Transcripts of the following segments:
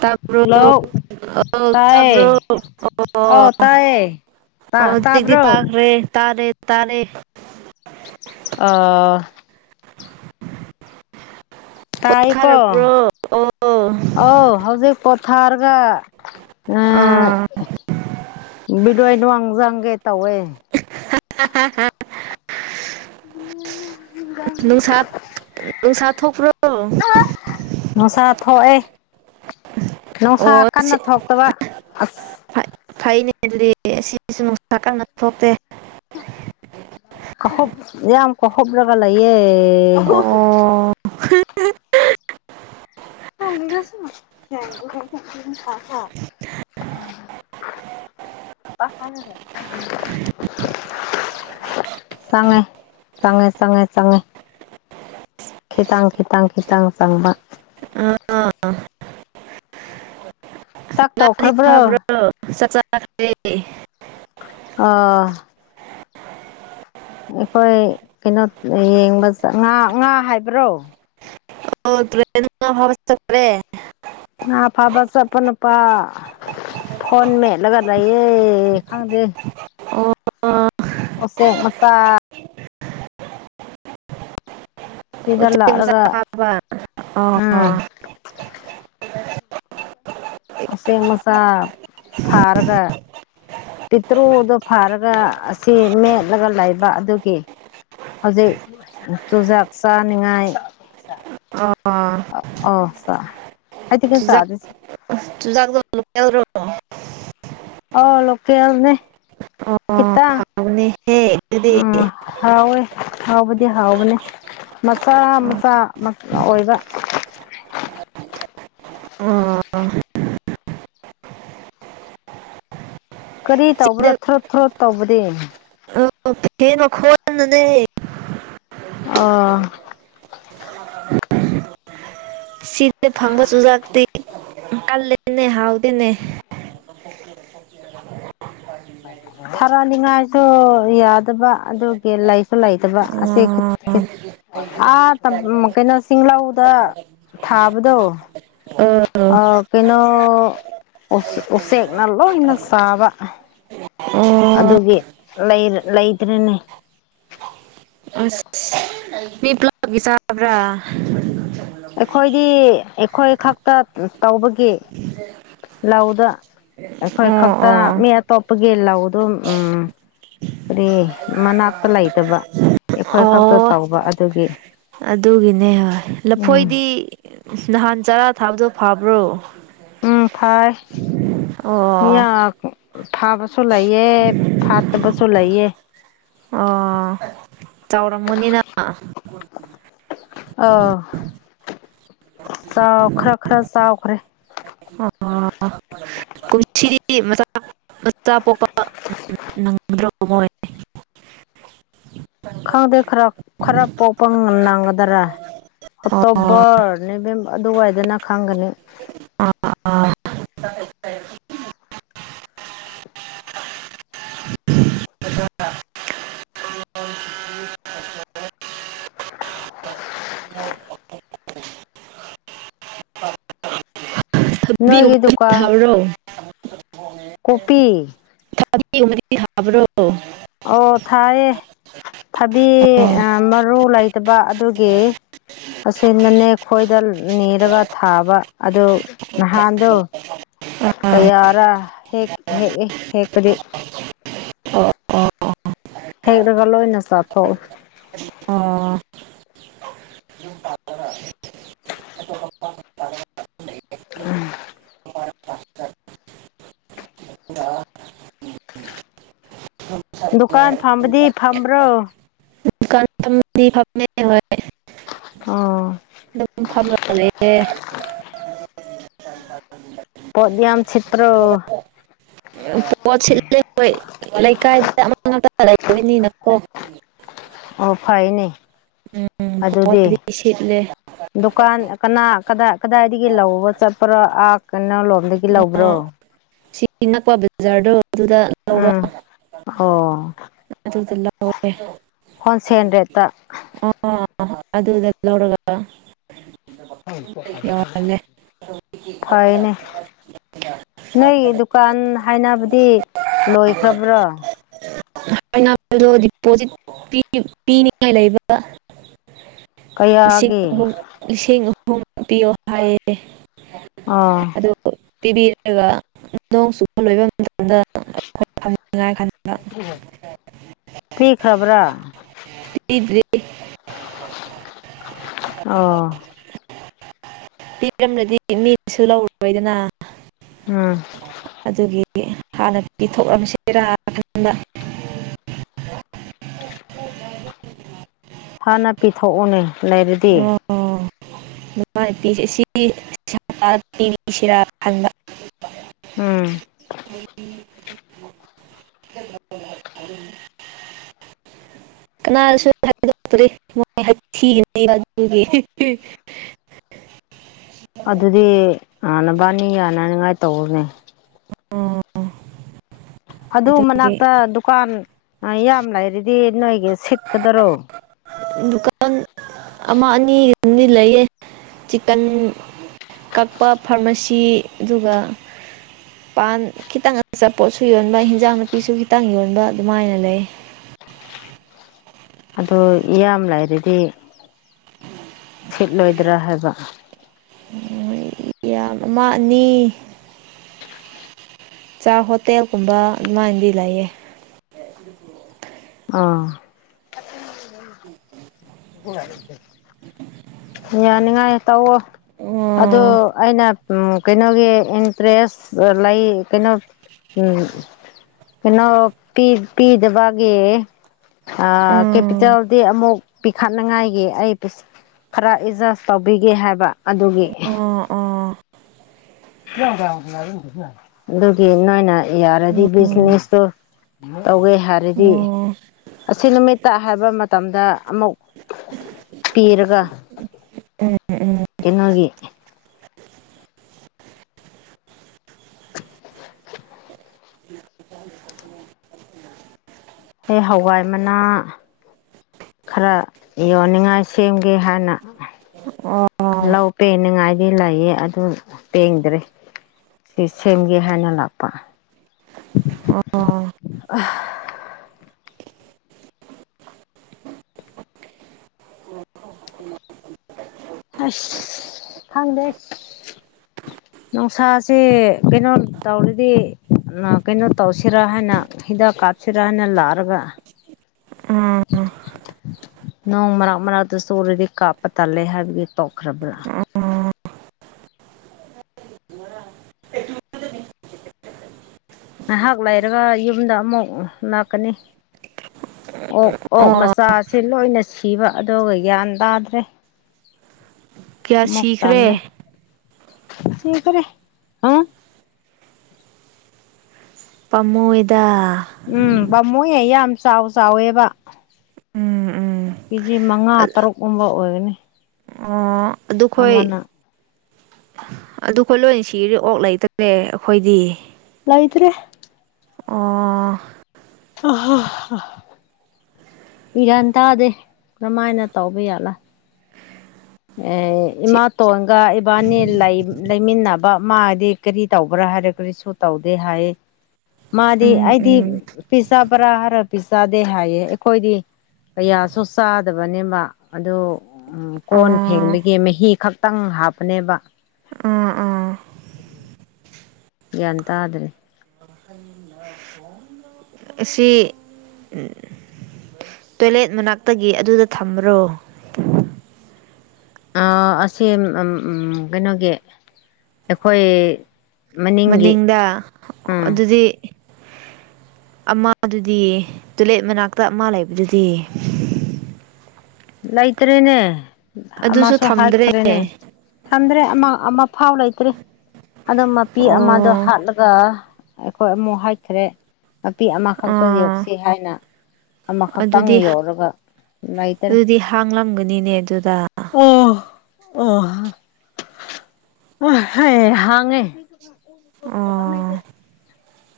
ꯇ꯭ꯔꯣ ꯍꯜꯂꯣ ꯇꯕ꯭ꯔꯣ ꯇꯥꯏꯌꯦ ꯑꯣ ꯑꯧ ꯇꯥꯏꯌꯦ ꯇꯥ ꯑꯣꯗꯤ ꯇꯥꯕ꯭ꯔꯣ ꯄꯥꯈ꯭ꯔꯦ ꯇꯥꯔꯦ ꯇꯥꯔꯦ ꯑꯥ ꯇꯥꯏꯀꯣ ꯄꯣꯊꯥꯔꯕ꯭ꯔꯣ ꯑꯣ ꯑ ꯍꯧꯖꯤꯛ ꯄꯣꯊꯥꯔꯒ ꯑꯥ ꯕꯤꯗꯋꯥꯏ ꯅꯨꯡꯖꯪꯒꯦ ꯇꯧꯋꯦ ꯍ ꯍ ꯎꯝ ꯅꯨꯡꯁꯥ ꯅꯨꯡꯁꯥ ꯊꯣꯛꯄ꯭ꯔꯣ ꯅꯨꯡꯁꯥ ꯊꯣꯛꯑꯦ ꯅꯨꯡꯁꯥ ꯑꯣ ꯁꯤ ꯀꯟꯅ ꯊꯣꯛꯇꯕ ꯑꯁ ꯐꯩꯅꯦ ꯑꯗꯨꯗꯤ ꯁꯤꯁꯨ ꯅꯨꯡꯁꯥ ꯀꯟꯅ ꯊꯣꯛꯇꯦ ꯀꯁ ꯑꯦ ꯌꯥꯝꯝ ꯀꯁꯕ ꯂꯒ ꯂꯥꯏꯌꯦ ꯑꯣ ꯝꯒꯁꯦꯡꯒ ꯈ ꯈ [unintelligible] ꯎ ꯄ ꯍ ꯆꯪꯉꯦ ꯆꯪꯉꯦ ꯆꯉꯦ ꯆꯉꯦ ꯈꯤꯇꯥꯡ ꯈꯤꯇꯥꯡ ꯈꯤꯇꯥꯡ ꯆꯪꯕ ꯑꯥ ꯆꯥꯛ ꯉꯗ ꯇꯧꯈ꯭ꯔꯕ꯭ꯔꯣ ꯐꯥꯕ꯭ꯔꯣ ꯆꯥꯛ ꯆꯈꯔ꯭ꯦ ꯑꯥ ꯑꯈꯣꯏ ꯀꯩꯅꯣ ꯌꯦꯡꯕꯆ ꯉꯥ ꯉꯥ ꯍꯥꯏꯕ꯭ꯔꯣ꯫ ꯑꯣ ꯇ꯭ꯔꯦ ꯉꯥ ꯐꯥꯕ‌ ꯆꯠꯇ꯭ꯔ‌ꯦ꯫ ꯍꯥ ꯐꯥꯕꯁꯄ ꯄ ꯐꯣꯟ ꯃꯦꯠꯂꯒ ꯂꯩꯏꯌꯦ ꯈꯪꯗꯦ꯫ ꯑꯣ꯫ ꯑꫭꯆꯦꯛ ꯃꯆꯥ꯫ ꯁꯤꯗ ꯎꯆꯦꯛ ꯃꯆꯥ ꯂꯥꯛꯂꯒ ꯐꯥꯕ ꯑꯣ ꯎꯝ [inaudible] ꯎꯆꯦꯛ ꯃꯆꯥ ꯐꯥꯔꯒ ꯄꯤꯇ꯭ꯔꯨꯗꯨ ꯐꯥꯔꯒ ꯑꯁꯤ ꯃꯦꯠꯂꯒ ꯂꯩꯕ ꯑꯗꯨꯒꯤ ꯍꯧꯖꯤꯛ ꯆꯨꯖꯥꯛ ꯆꯥꯅꯤꯉꯥꯏ ꯑ [unintelligible] ꯆꯨꯖꯥꯛ ꯆꯨꯖꯥꯛ ꯂꯣꯀꯦꯜꯔꯣ ꯑꯣ ꯂꯣꯀꯦꯜꯅꯦ ꯑꯣ ꯍꯥꯎꯕꯅꯦꯍꯦ ꯑꯗꯨꯗꯤ [unintelligible] ꯍꯥꯎꯋꯦ ꯍꯥꯎꯕꯗꯤ ꯍꯥꯎꯕꯅꯦ ꯃꯆꯥ ꯃꯆꯥ ꯑꯣꯏꯕ [unintelligible] ꯀꯔꯤ ꯇꯧꯕ꯭ꯔꯣ ꯁꯤꯗ ꯊꯔꯣꯠ ꯊꯔꯣꯠ ꯇꯧꯕꯗꯤ [unintelligible] ꯑꯣ [unintelligible] ꯁꯤꯗ ꯐꯥꯕ ꯆꯨꯖꯥꯛꯇꯤ ꯀꯜꯂꯦꯅꯦ ꯍꯥꯥꯎ [unintelligible] ꯊꯔꯥꯅꯤꯡꯉꯥꯏꯁꯨ ꯌꯥ ꯗꯕ ꯑꯗꯨꯒꯤ ꯂꯩꯁꯨ ꯂꯩꯇꯕ ꯑꯁꯤ ꯑꯣ [unintelligible] ꯑꯥ ꯇꯝ ꯀꯩꯅꯣ ꯆꯤꯡꯂꯧꯗ ꯊꯥꯕꯗꯣ ꯑꯣ ꯑ ꯀꯩꯅꯣ ꯎꯆꯦꯛꯅ ꯂꯣꯏꯅ ꯆꯥꯕ ꯑꯣ ꯑꯗꯨꯒꯤ ꯂꯩꯔ ꯂꯩꯇ꯭ꯔꯦꯅꯦ ꯑꯁ ꯃꯤ ꯄꯨꯂꯞꯒꯤ ꯆꯥꯕ꯭ꯔꯥ ꯑꯩꯈꯣꯏꯗꯤ ꯑꯩꯈꯣꯏ ꯈꯛꯇ ꯇꯧꯕꯒꯤ ꯂꯧꯗ ꯑꯩꯈꯣꯏ ꯑꯣ ꯈꯛꯇ ꯑꯣ ꯃꯤ ꯑꯇꯣꯞꯄꯒꯤ ꯂꯧꯗꯣ ꯎꯝ ꯀꯔꯤ ꯃꯅꯥꯛꯇ ꯂꯩꯇꯕ ꯑꯩꯈꯣꯏ ꯈꯛꯇ ꯑꯣ ꯇꯧꯕ ꯑꯗꯨꯒꯤ ꯑꯗꯨꯒꯤꯅꯦ ꯍꯣꯏ ꯎꯝ ꯂꯐꯣꯏꯗꯤ ꯅꯍꯥꯟ ꯆꯔꯥ ꯊꯥꯕꯗꯣ ꯐꯥꯕ꯭ꯔꯣ ꯎꯝ ꯐꯔ‌ꯦ ꯑꯣ ꯐꯥꯕꯁꯨ ꯂꯩꯌꯦ ꯐꯥꯠꯇꯕꯁꯨ ꯂꯩꯌꯦ ꯑꯣ ꯆꯥꯎꯔꯝꯃꯅꯤꯅ ꯑ [unintelligible] ꯆꯥꯎ ꯈꯔ ꯈꯔ ꯆꯥꯎꯈ꯭ꯔꯦ ꯑ [unintelligible] ꯀꯨꯝꯁꯤꯗꯤ ꯃꯆꯥ ꯃꯆꯥ ꯄꯣꯛꯄ ꯅꯪꯗ꯭ꯔꯕ ꯃꯣꯏ ꯈꯪꯗꯦ ꯈꯔ ꯈꯔ ꯄꯣꯛꯄ ꯅꯪꯒꯗꯔꯥ ꯑꯣ ꯑꯣꯛꯇꯣꯕꯔ ꯅꯕꯦꯝ ꯑꯗꯨꯋꯥꯏꯗꯅ ꯈꯪꯒꯅꯤ ꯑ [unintelligible] [unintelligible] ꯊꯕꯤ ꯅꯣꯏꯒꯤ ꯒꯨꯝꯕꯗꯤ ꯗꯨꯀꯥꯟ ꯊꯥꯕ꯭ꯔꯣ ꯀꯣꯄꯤ ꯊꯕꯤ ꯒꯨꯝꯕꯗꯤ ꯊꯥꯕ꯭ꯔꯣ ꯑꯣ ꯑꯣ ꯊꯥꯏꯌꯦ ꯊꯕꯤ ꯑ ꯑꯥ ꯃꯔꯨ ꯂꯩꯇꯕ ꯑꯗꯨꯒꯤ ꯑꯁꯦꯟꯅꯅꯦ ꯈꯣꯏꯗ ꯅꯤꯔꯒ ꯊꯥꯕ ꯑꯗꯨ ꯅꯍꯥꯟꯗꯣ ꯀꯌꯥꯔ ꯍꯦꯛ ꯍꯦꯛ ꯍꯦꯛꯄꯗꯤ ꯑꯣ ꯑꯣ ꯍꯦꯛꯂꯒ ꯂꯣꯏꯅ ꯆꯥꯊꯣꯛꯏ ꯑꯣ [unintelligible] [unintelligible] ꯗꯨꯀꯥꯟ ꯐꯝꯕꯗꯤ ꯐꯝꯕ꯭ꯔꯣ ꯍꯧꯖꯤꯛꯀꯥꯟ ꯐꯝꯗꯤ ꯐꯝꯃꯦ [unintelligible] ꯑꯣ ꯑꯗꯨꯝ ꯐꯝꯃ ꯂꯩꯌ‌ꯦ꯫ ꯄꯣꯌꯥꯝ ꯆꯦꯇ꯭ꯔ ꯄꯣꯠꯁꯤꯣꯏ ꯂꯩꯀꯥꯏꯗ ꯑꯃꯥꯡ ꯂꯩꯅꯤꯅ ꯎꯝ ꯑꯣ ꯐꯩꯅꯦ ꯄꯣ ꯑꯗꯨꯗꯤ ꯇꯔꯤꯁꯤꯠꯂꯦ ꯗꯨꯀꯥꯟ ꯀꯅꯥ ꯀꯗꯥꯏ ꯀꯗꯥꯏꯗꯒꯤ ꯂꯧꯕ ꯆꯠꯄ꯭ꯔꯣ ꯑꯥ ꯀꯩꯅꯣ ꯂꯣꯝꯗꯒꯤ ꯂꯧꯕ꯭ꯔꯣ ꯑꯣ ꯁꯤ ꯅꯛꯄ ꯕꯖꯥꯔꯗꯣ ꯑꯗꯨꯗ ꯂꯧꯕ ꯎꯝ ꯑꯣ ꯑꯗꯨꯗ ꯂꯥꯎꯑꯦ꯫ ꯍꯣꯜꯁꯦꯜ ꯔꯦꯠꯇ ꯑ ꯑꯗꯨꯗ ꯂꯧꯔꯒ ꯌꯥꯔꯜꯂꯦ ꯐꯩꯅꯦ ꯅꯣꯏꯒꯤ [unintelligible] ꯗꯨꯀꯥꯟ ꯍꯥꯏꯅꯕꯗꯤ ꯂꯣꯏꯈ꯭ꯔꯕ꯭ꯔꯣ ꯍꯥꯏꯗꯣ ꯗꯤꯄꯣꯖꯤꯠ ꯄꯤꯅꯤꯡꯉꯥꯏ ꯂꯩꯕ ꯂꯤꯁꯤꯡ ꯀꯌꯥꯒꯤ ꯑꯍꯨꯝ ꯂꯤꯁꯤꯡ ꯑꯍꯨꯝ ꯄꯤꯌꯣ ꯍꯥꯏ ꯑꯣ ꯑꯗꯨ꯫ ꯄꯤꯕꯤꯔꯒ ꯅꯣꯡ ꯆꯨꯕ ꯂꯣꯏꯕ ꯃꯇꯝꯗꯝꯉꯥꯏ ꯈꯟꯕ ꯄꯤ ꯈ꯭ꯔꯥꯕ꯭ꯔꯥ ꯄꯤꯗ꯭ꯔꯤ ꯑꯣ ꯄꯤꯔꯝ꯭ꯔꯗꯤ ꯃꯤꯁꯨ ꯂꯧꯔꯔꯣꯏꯗꯅ ꯎꯝ꯫ ꯑꯗꯨꯒꯤ ꯍꯥꯟꯅ ꯄꯤꯊꯣꯛꯑꯝꯁꯤꯔꯥꯀꯟꯕ ꯫ ꯍꯥꯟꯅ ꯄꯤꯊꯣꯛꯎꯅꯦ ꯂꯩꯔꯗꯤ ꯑꯣ ꯑꯗꯨꯃꯥꯏꯅ ꯄꯁꯁꯤ ꯄꯤꯁꯤꯔꯥ ꯈꯟꯕ꯫ ꯎꯝ ꯀꯅꯥꯅꯁꯨ ꯍꯥꯏꯗꯣꯛꯇ꯭ꯔꯔꯤ ꯊꯤꯒꯤ ꯑꯗꯨꯗꯤ ꯅꯕꯥꯅꯤ ꯌꯥꯅꯅꯤꯉꯥꯏ ꯇꯧꯌꯣꯅꯦ ꯑꯣ ꯑꯗꯨ ꯑꯗꯨꯒꯤ ꯃꯅꯥꯛꯇ ꯗꯨꯀꯥꯟ ꯌꯥꯝ ꯂꯩꯔꯤꯗꯤ ꯅꯣꯏꯒꯤ ꯁꯤꯠꯀꯗꯔꯣ ꯗꯨꯀꯥꯟ ꯑꯃ ꯑꯅꯤꯒ ꯑꯗꯨꯗꯤ ꯂꯩꯌꯦ ꯆꯤꯀꯟ ꯀꯛꯄ ꯐꯥꯔꯃꯥꯁꯤ ꯑꯗꯨꯒ ꯄꯥꯟ ꯈꯤꯇꯪ ꯑꯆꯥꯄꯣꯠꯁꯨ ꯌꯣꯟꯕ ꯍꯟꯖꯥꯡ ꯅꯥꯄꯤꯁꯨ ꯈꯤꯇꯪ ꯌꯣꯟꯕ ꯑꯗꯨꯃꯥꯏꯅ ꯂꯩ꯫ ꯑꯣ ꯏꯌꯥꯝ ꯂꯥꯏꯔꯗꯤ ꯁꯤꯠꯂꯣꯏꯗ꯭ꯔꯥ ꯍꯥꯏꯕ ꯌꯥꯝ ꯑꯃ ꯑꯅꯤ ꯆꯥ ꯍꯣꯇꯦꯜꯒꯨꯝꯕ ꯑꯗꯨꯃꯥꯏꯅꯗꯤ ꯂꯩꯌꯦ ꯑꯥ ꯌꯥꯅꯤꯡꯉꯥꯏ ꯇꯧꯑꯣ ꯑꯗꯨ ꯑꯣ ꯑꯩꯅ ꯎ ꯀꯩꯅꯣꯒꯤ ꯏꯟꯇꯔꯦꯁ ꯂꯩ ꯀꯩꯅꯣ ꯀꯩꯅꯣ ꯄꯤ ꯄꯤꯗꯕꯒꯦ ꯎꯝ ꯀꯦꯄꯤꯇꯦꯜꯗꯤ ꯑꯃꯨꯛ ꯄꯤꯈꯠꯅꯤꯉꯥꯏꯒꯤ ꯑꯩ ꯈꯔ ꯑꯦꯖꯔꯥꯁ ꯇꯧꯕꯤꯒꯦ ꯍꯥꯏꯕ ꯑꯗꯨꯒꯤ ꯎꯥ ꯑꯥ ꯏ ꯌꯥꯝꯗ꯭ꯔꯝꯔ ꯎ ꯑꯗꯨꯒꯤ ꯅꯣꯏꯅ ꯌꯥꯔꯗꯤ ꯎꯝ ꯕꯤꯖꯤꯅꯦꯁꯇꯣ ꯇꯧꯒꯦ ꯍꯥꯏꯔꯗꯤ ꯎꯝ ꯑꯁꯤ ꯅꯨꯃꯤꯠꯇ ꯍꯥꯏꯕ ꯃꯇꯝꯗ ꯑꯃꯨꯛ ꯄꯤꯔꯒ ꯎꯝ ꯀꯩꯅꯣꯒꯤ ꯑꯩ ꯍꯋꯥꯏ ꯃꯅꯥ ꯈꯔ ꯌꯣꯟꯅꯤꯡꯉꯥꯏ ꯁꯦꯝꯒꯦ ꯍꯥꯏꯅ ꯎꯝ ꯑꯣ ꯂꯧ ꯄꯦꯡꯅꯤꯡꯉꯥꯏꯗꯤ ꯂꯩꯌꯦ ꯑꯗꯨ ꯄꯦꯡꯗ꯭ꯔꯦ ꯁꯤ ꯁꯦꯝꯒꯦ ꯍꯥꯏꯅ ꯂꯥꯛꯄ ꯑꯣ [unintelligible] ꯍꯩꯁ ꯈꯪꯗꯦ ꯅꯨꯡꯁꯥꯁꯦ ꯀꯩꯅꯣ ꯇꯧꯔꯤꯗꯤ ꯀꯩꯅꯣ ꯇꯧꯁꯤꯔꯥ ꯍꯥꯏꯅ ꯍꯤꯗꯥꯛ ꯀꯥꯞꯁꯤꯔꯥ ꯍꯥꯏꯅ ꯂꯥꯛꯔꯒ ꯎꯝ ꯅꯣꯡ ꯃꯔꯛ ꯃꯔꯛꯇ ꯆꯨꯔꯗꯤ ꯀꯥꯞꯄ ꯇꯥꯜꯂꯦ ꯍꯥꯏꯕꯒꯤ ꯇꯣꯛꯈ꯭ꯔꯕ꯭ꯔꯥ ꯎꯝ ꯉꯥꯏꯍꯥꯛ ꯂꯩꯔꯒ ꯌꯨꯝꯗ ꯑꯃꯨꯛ ꯂꯥꯛꯀꯅꯤ ꯑꯣꯛ ꯑꯣꯛ ꯑꯣ ꯃꯆꯥꯁꯤ ꯂꯣꯏꯅ ꯁꯤꯕ ꯑꯗꯨꯒ ꯒ꯭ꯌꯥꯟ ꯇꯥꯗ꯭ꯔꯦ ꯀꯌꯥ ꯁꯤꯈ꯭ꯔꯦ [unintelligible] ꯄꯥꯃꯨꯏꯗ ꯎꯝ ꯄꯥꯝꯃꯨꯏ ꯑ ꯌꯥꯝ ꯆꯥꯎ ꯆꯥꯎꯋꯦꯕ ꯎꯝ ꯎꯝ ꯀꯦꯖꯤ ꯃꯉꯥ ꯇꯔꯨꯛꯀꯨꯝꯕ ꯑꯣꯏꯒꯅꯤ ꯑꯣ ꯑꯗꯨ ꯈꯣꯏ ꯑꯃꯅ ꯑꯗꯨꯈꯣꯏ ꯂꯣꯏ ꯁꯤꯔꯦ ꯑꯣꯛ ꯂꯩꯇ꯭ꯔꯦ ꯑꯩꯈꯣꯏꯗꯤ ꯂꯩꯇ꯭ꯔꯦ ꯑꯣ [unintelligible] ꯒ꯭ꯌꯥꯟ ꯇꯥꯗꯦ ꯀꯝꯃꯥꯏꯅ ꯇꯧꯕ ꯌꯥꯠꯂꯥ ꯑꯦ ꯁꯤ ꯏꯃꯥꯇꯣꯟꯒ ꯏꯕꯥꯅꯤ ꯂꯩꯃꯤꯟꯅꯕ ꯃꯥꯗꯤ ꯀꯔꯤ ꯇꯧꯕ꯭ꯔꯥ ꯍꯥꯏꯔ ꯀꯔꯤꯁꯨ ꯇꯧꯗꯦ ꯍꯥꯏꯌꯦ ꯃꯥꯗꯤ ꯎꯝ ꯑꯩꯗꯤ ꯎꯝ ꯄꯤ ꯄꯔꯥ ꯍꯥꯏꯔ ꯄꯤ ꯆꯥꯗꯦ ꯍꯥꯏꯌꯦ ꯑꯩꯈꯣꯏꯗꯤ ꯀꯌꯥꯁꯨ ꯆꯥꯗꯕꯅꯦꯕ ꯑꯗꯨ ꯀꯣꯟ ꯑꯣ ꯐꯦꯡꯕꯒꯤ ꯃꯍꯤ ꯈꯛꯇꯪ ꯍꯥꯞꯄꯅꯦꯕ ꯑꯥ ꯑꯥ ꯎꯝ ꯒ꯭ꯌꯥꯟ ꯇꯥꯗ꯭ꯔꯦ [unintelligible] ꯑꯁꯤ ꯇꯣꯏꯂꯦꯠ ꯃꯅꯥꯛꯇꯒꯤ ꯑꯗꯨꯗ ꯊꯝꯕ꯭ꯔꯣ ꯑ ꯑꯁꯤ ꯀꯩꯅꯣꯒꯤ ꯑꯩꯈꯣꯏ ꯃꯅꯤꯡꯒꯤ ꯃꯅꯤꯡꯗ ꯎꯝ ꯑꯗꯨꯗꯤ ꯑꯃꯗꯨꯗꯤ ꯇꯣꯏꯂꯦꯠ ꯃꯅꯥꯛꯇ ꯑꯃ ꯂꯩꯕꯗꯨꯗꯤ ꯂꯩꯇ꯭ꯔꯦꯅꯦ ꯑꯗꯨꯁꯨ ꯑꯃꯁꯨ ꯊꯝꯗ꯭ꯔꯦ ꯍꯥꯠꯈ꯭ꯔꯦꯅꯦ ꯊꯝꯗ꯭ꯔꯦ ꯑꯃ ꯑꯃ ꯐꯥꯎ ꯂꯩꯇ꯭ꯔꯦ ꯑꯗꯣ ꯃꯄꯤ ꯑꯃꯗꯣ ꯑꯣ ꯍꯥꯠꯂꯒ ꯑꯩꯈꯣꯏ ꯑꯃꯨꯛ ꯍꯥꯏꯈ꯭ꯔꯦ ꯃꯄꯤ ꯑꯃꯈꯛꯇ ꯑꯥ ꯌꯣꯛꯁꯤ ꯍꯥꯏꯅ ꯑꯃꯈꯛꯇꯪ ꯑꯗꯨꯗꯤ ꯌꯧꯔꯒ ꯂꯩꯇꯔꯦ ꯑꯗꯨꯗꯤ ꯍꯥꯡꯂꯝꯒꯅꯤꯅꯦ ꯑꯗꯨꯗ [unintelligible] ꯍꯥꯡꯉꯦ ꯑꯣ [unintelligible]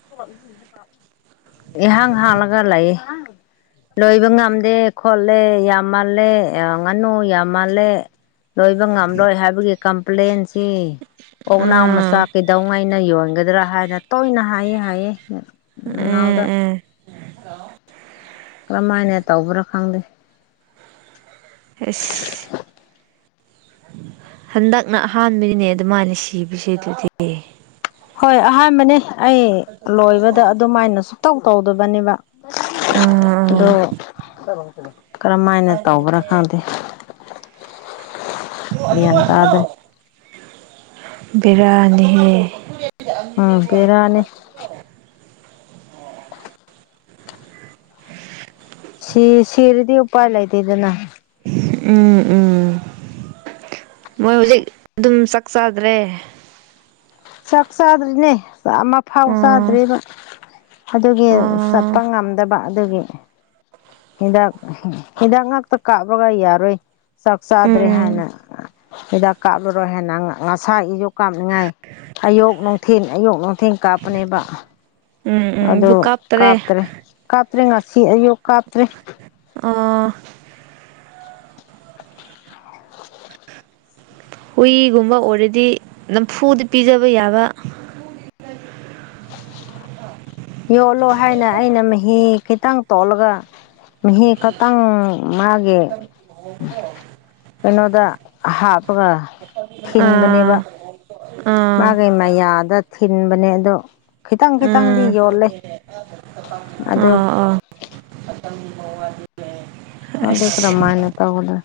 [unintelligible] ꯏꯍꯥꯡ ꯍꯥꯡꯂꯒ ꯂꯩꯌꯦ ꯂꯣꯏꯕ ꯉꯝꯗꯦ ꯈꯣꯠꯂꯦ ꯌꯥꯝ ꯃꯥꯜꯂꯦ ꯉꯥꯅꯨ ꯌꯥꯝ ꯃꯥꯜꯂꯦ ꯂꯣꯏꯕ ꯉꯝꯂꯣꯏ ꯍꯥꯏꯕꯒꯤ ꯀꯝꯄ꯭ꯂꯦꯟꯁꯤ ꯑꯣꯛꯅꯥꯎ ꯃꯆꯥ ꯎꯝ ꯀꯩꯗꯧꯉꯩꯅ ꯌꯣꯟꯒꯗ꯭ꯔꯥ ꯍꯥꯏꯅ ꯇꯣꯏꯅ ꯍꯥꯏꯌꯦ ꯍꯥꯏꯌꯦ ꯎꯝ ꯅꯥꯎꯗ ꯎꯝ ꯀꯔꯝꯍꯥꯏꯅ ꯇꯧꯕ꯭ꯔꯥ ꯈꯪꯗꯦ ꯑꯦꯁ ꯍꯟꯗꯛꯅ ꯑꯍꯥꯟꯕꯒꯤꯅꯦ ꯑꯗꯨꯃꯥꯏꯅ ꯁꯤꯕꯁꯦ ꯑꯗꯨꯗꯤ ꯍꯣꯏ ꯑꯍꯥꯟꯕꯅꯤ ꯑꯩ ꯂꯣꯏꯕꯗ ꯑꯗꯨꯃꯥꯏꯅ ꯁꯨꯛꯇꯧ ꯇꯧꯗꯕꯅꯦꯕ ꯑꯗꯨ ꯑꯥ ꯀꯔꯝꯥꯏꯅ ꯇꯧꯕ꯭ꯔꯥ ꯈꯪꯗꯦ ꯒ꯭ꯌꯥꯟ ꯇꯥꯗ꯭ꯔꯦ ꯕꯤꯔꯥꯅꯤꯍꯦ ꯎꯝ ꯕꯦꯔꯥꯅꯤ ꯁꯤ ꯁꯤꯔꯗꯤ ꯎꯄꯥꯏ ꯂꯩꯗ ꯏꯗꯅ ꯎꯝ ꯎꯝ ꯃꯣꯏ ꯍꯧꯖꯤꯛ ꯑꯗꯨꯝ ꯆꯥꯛ ꯆꯗ꯭ꯔꯦ ꯆꯥꯛ ꯆꯥꯗ꯭ꯔꯤꯅꯦꯥꯛ ꯑꯃ ꯐꯥꯎ ꯑꯣ ꯆꯥꯗ꯭ꯔꯤꯕ ꯑꯗꯨꯒꯤ ꯀꯄ ꯑꯣ ꯉꯝꯗꯕ ꯑꯗꯨꯒꯤ ꯍꯤꯗꯥꯛ ꯍꯤꯗꯥꯛ ꯉꯥꯛꯇ ꯀꯥꯞꯄꯒ ꯌꯥꯔꯣꯏ ꯆꯥꯛ ꯆꯥꯗ꯭ꯔꯦ ꯍꯥꯏꯅ ꯎꯝ ꯍꯤꯗꯥꯛ ꯀꯥꯞꯂꯨꯔꯣꯏ ꯍꯥꯏꯦꯅ ꯉꯁꯥ ꯏꯖꯨ ꯀꯥꯞꯅꯤꯡꯉꯥꯏ ꯑꯌꯣꯛ ꯅꯨꯡꯊꯦꯟ ꯑꯌꯣꯛ ꯅꯨꯡꯊꯦꯟ ꯀꯥꯞꯄꯅꯦꯕ ꯎꯝ ꯎꯝ ꯑꯗꯨ ꯀꯥꯞꯇꯔꯦ ꯀꯥꯞꯇ꯭ꯔꯦ ꯀꯥꯞꯇ꯭ꯔꯦ ꯉꯁꯤ ꯑꯌꯨꯛ ꯀꯥꯞꯇ꯭ꯔꯦ ꯑꯥ ꯍꯨꯏꯒꯨꯝꯕ ꯑꯣꯏꯔꯗꯤ ꯅꯝꯐꯨꯗ ꯄꯤꯖꯕ ꯌꯥꯕ ꯌꯣꯜꯂꯣ ꯍꯥꯏꯅ ꯑꯩꯅ ꯃꯍꯤ ꯈꯤꯇꯪ ꯇꯣꯠꯂꯒ ꯃꯍꯤ ꯈꯇꯪ ꯃꯥꯒꯦ ꯍ ꯍꯗꯣ ꯀꯩꯅꯣꯗ ꯍꯥꯞꯄꯒ ꯑꯥ ꯊꯤꯟꯕꯅꯦꯕ ꯑꯥ ꯃꯥꯒꯩ ꯃꯌꯥꯗ ꯊꯤꯟꯕꯅꯦ ꯑꯗꯣ ꯈꯤꯇꯪ ꯈꯤꯇꯪꯗꯤ ꯎꯝ ꯌꯣꯜꯂꯦ ꯑꯗꯨ ꯑꯥ ꯑꯥ ꯑ ꯀꯔ ꯑꯁ ꯃꯥꯏꯅ ꯇꯧꯒꯗ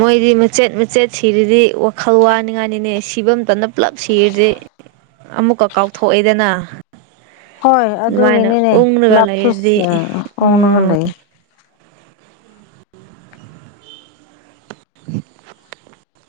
ꯃꯣꯏꯗꯤ ꯃꯆꯦꯠ ꯃꯆꯦꯠ ꯁꯤꯔꯗꯤ ꯋꯥꯈꯜ ꯋꯥꯅꯤꯡꯉꯥꯏꯅꯤꯅꯦ ꯁꯤꯐꯝꯇꯅ ꯄꯨꯜꯂꯞ ꯁꯤꯔꯗꯤ ꯑꯃꯨꯛꯀ ꯀꯥꯎꯊꯣꯛꯑꯦꯗꯅ ꯍꯣꯏ ꯑꯗꯨꯃꯥꯏꯅ ꯑꯗꯨꯒꯤꯅꯤꯅꯦ ꯎꯪꯉꯒ ꯄꯨꯂꯞꯁꯨ ꯂꯩꯔꯗꯤ ꯑꯣꯡꯂꯒ ꯎꯝ ꯂꯩ [inaudible]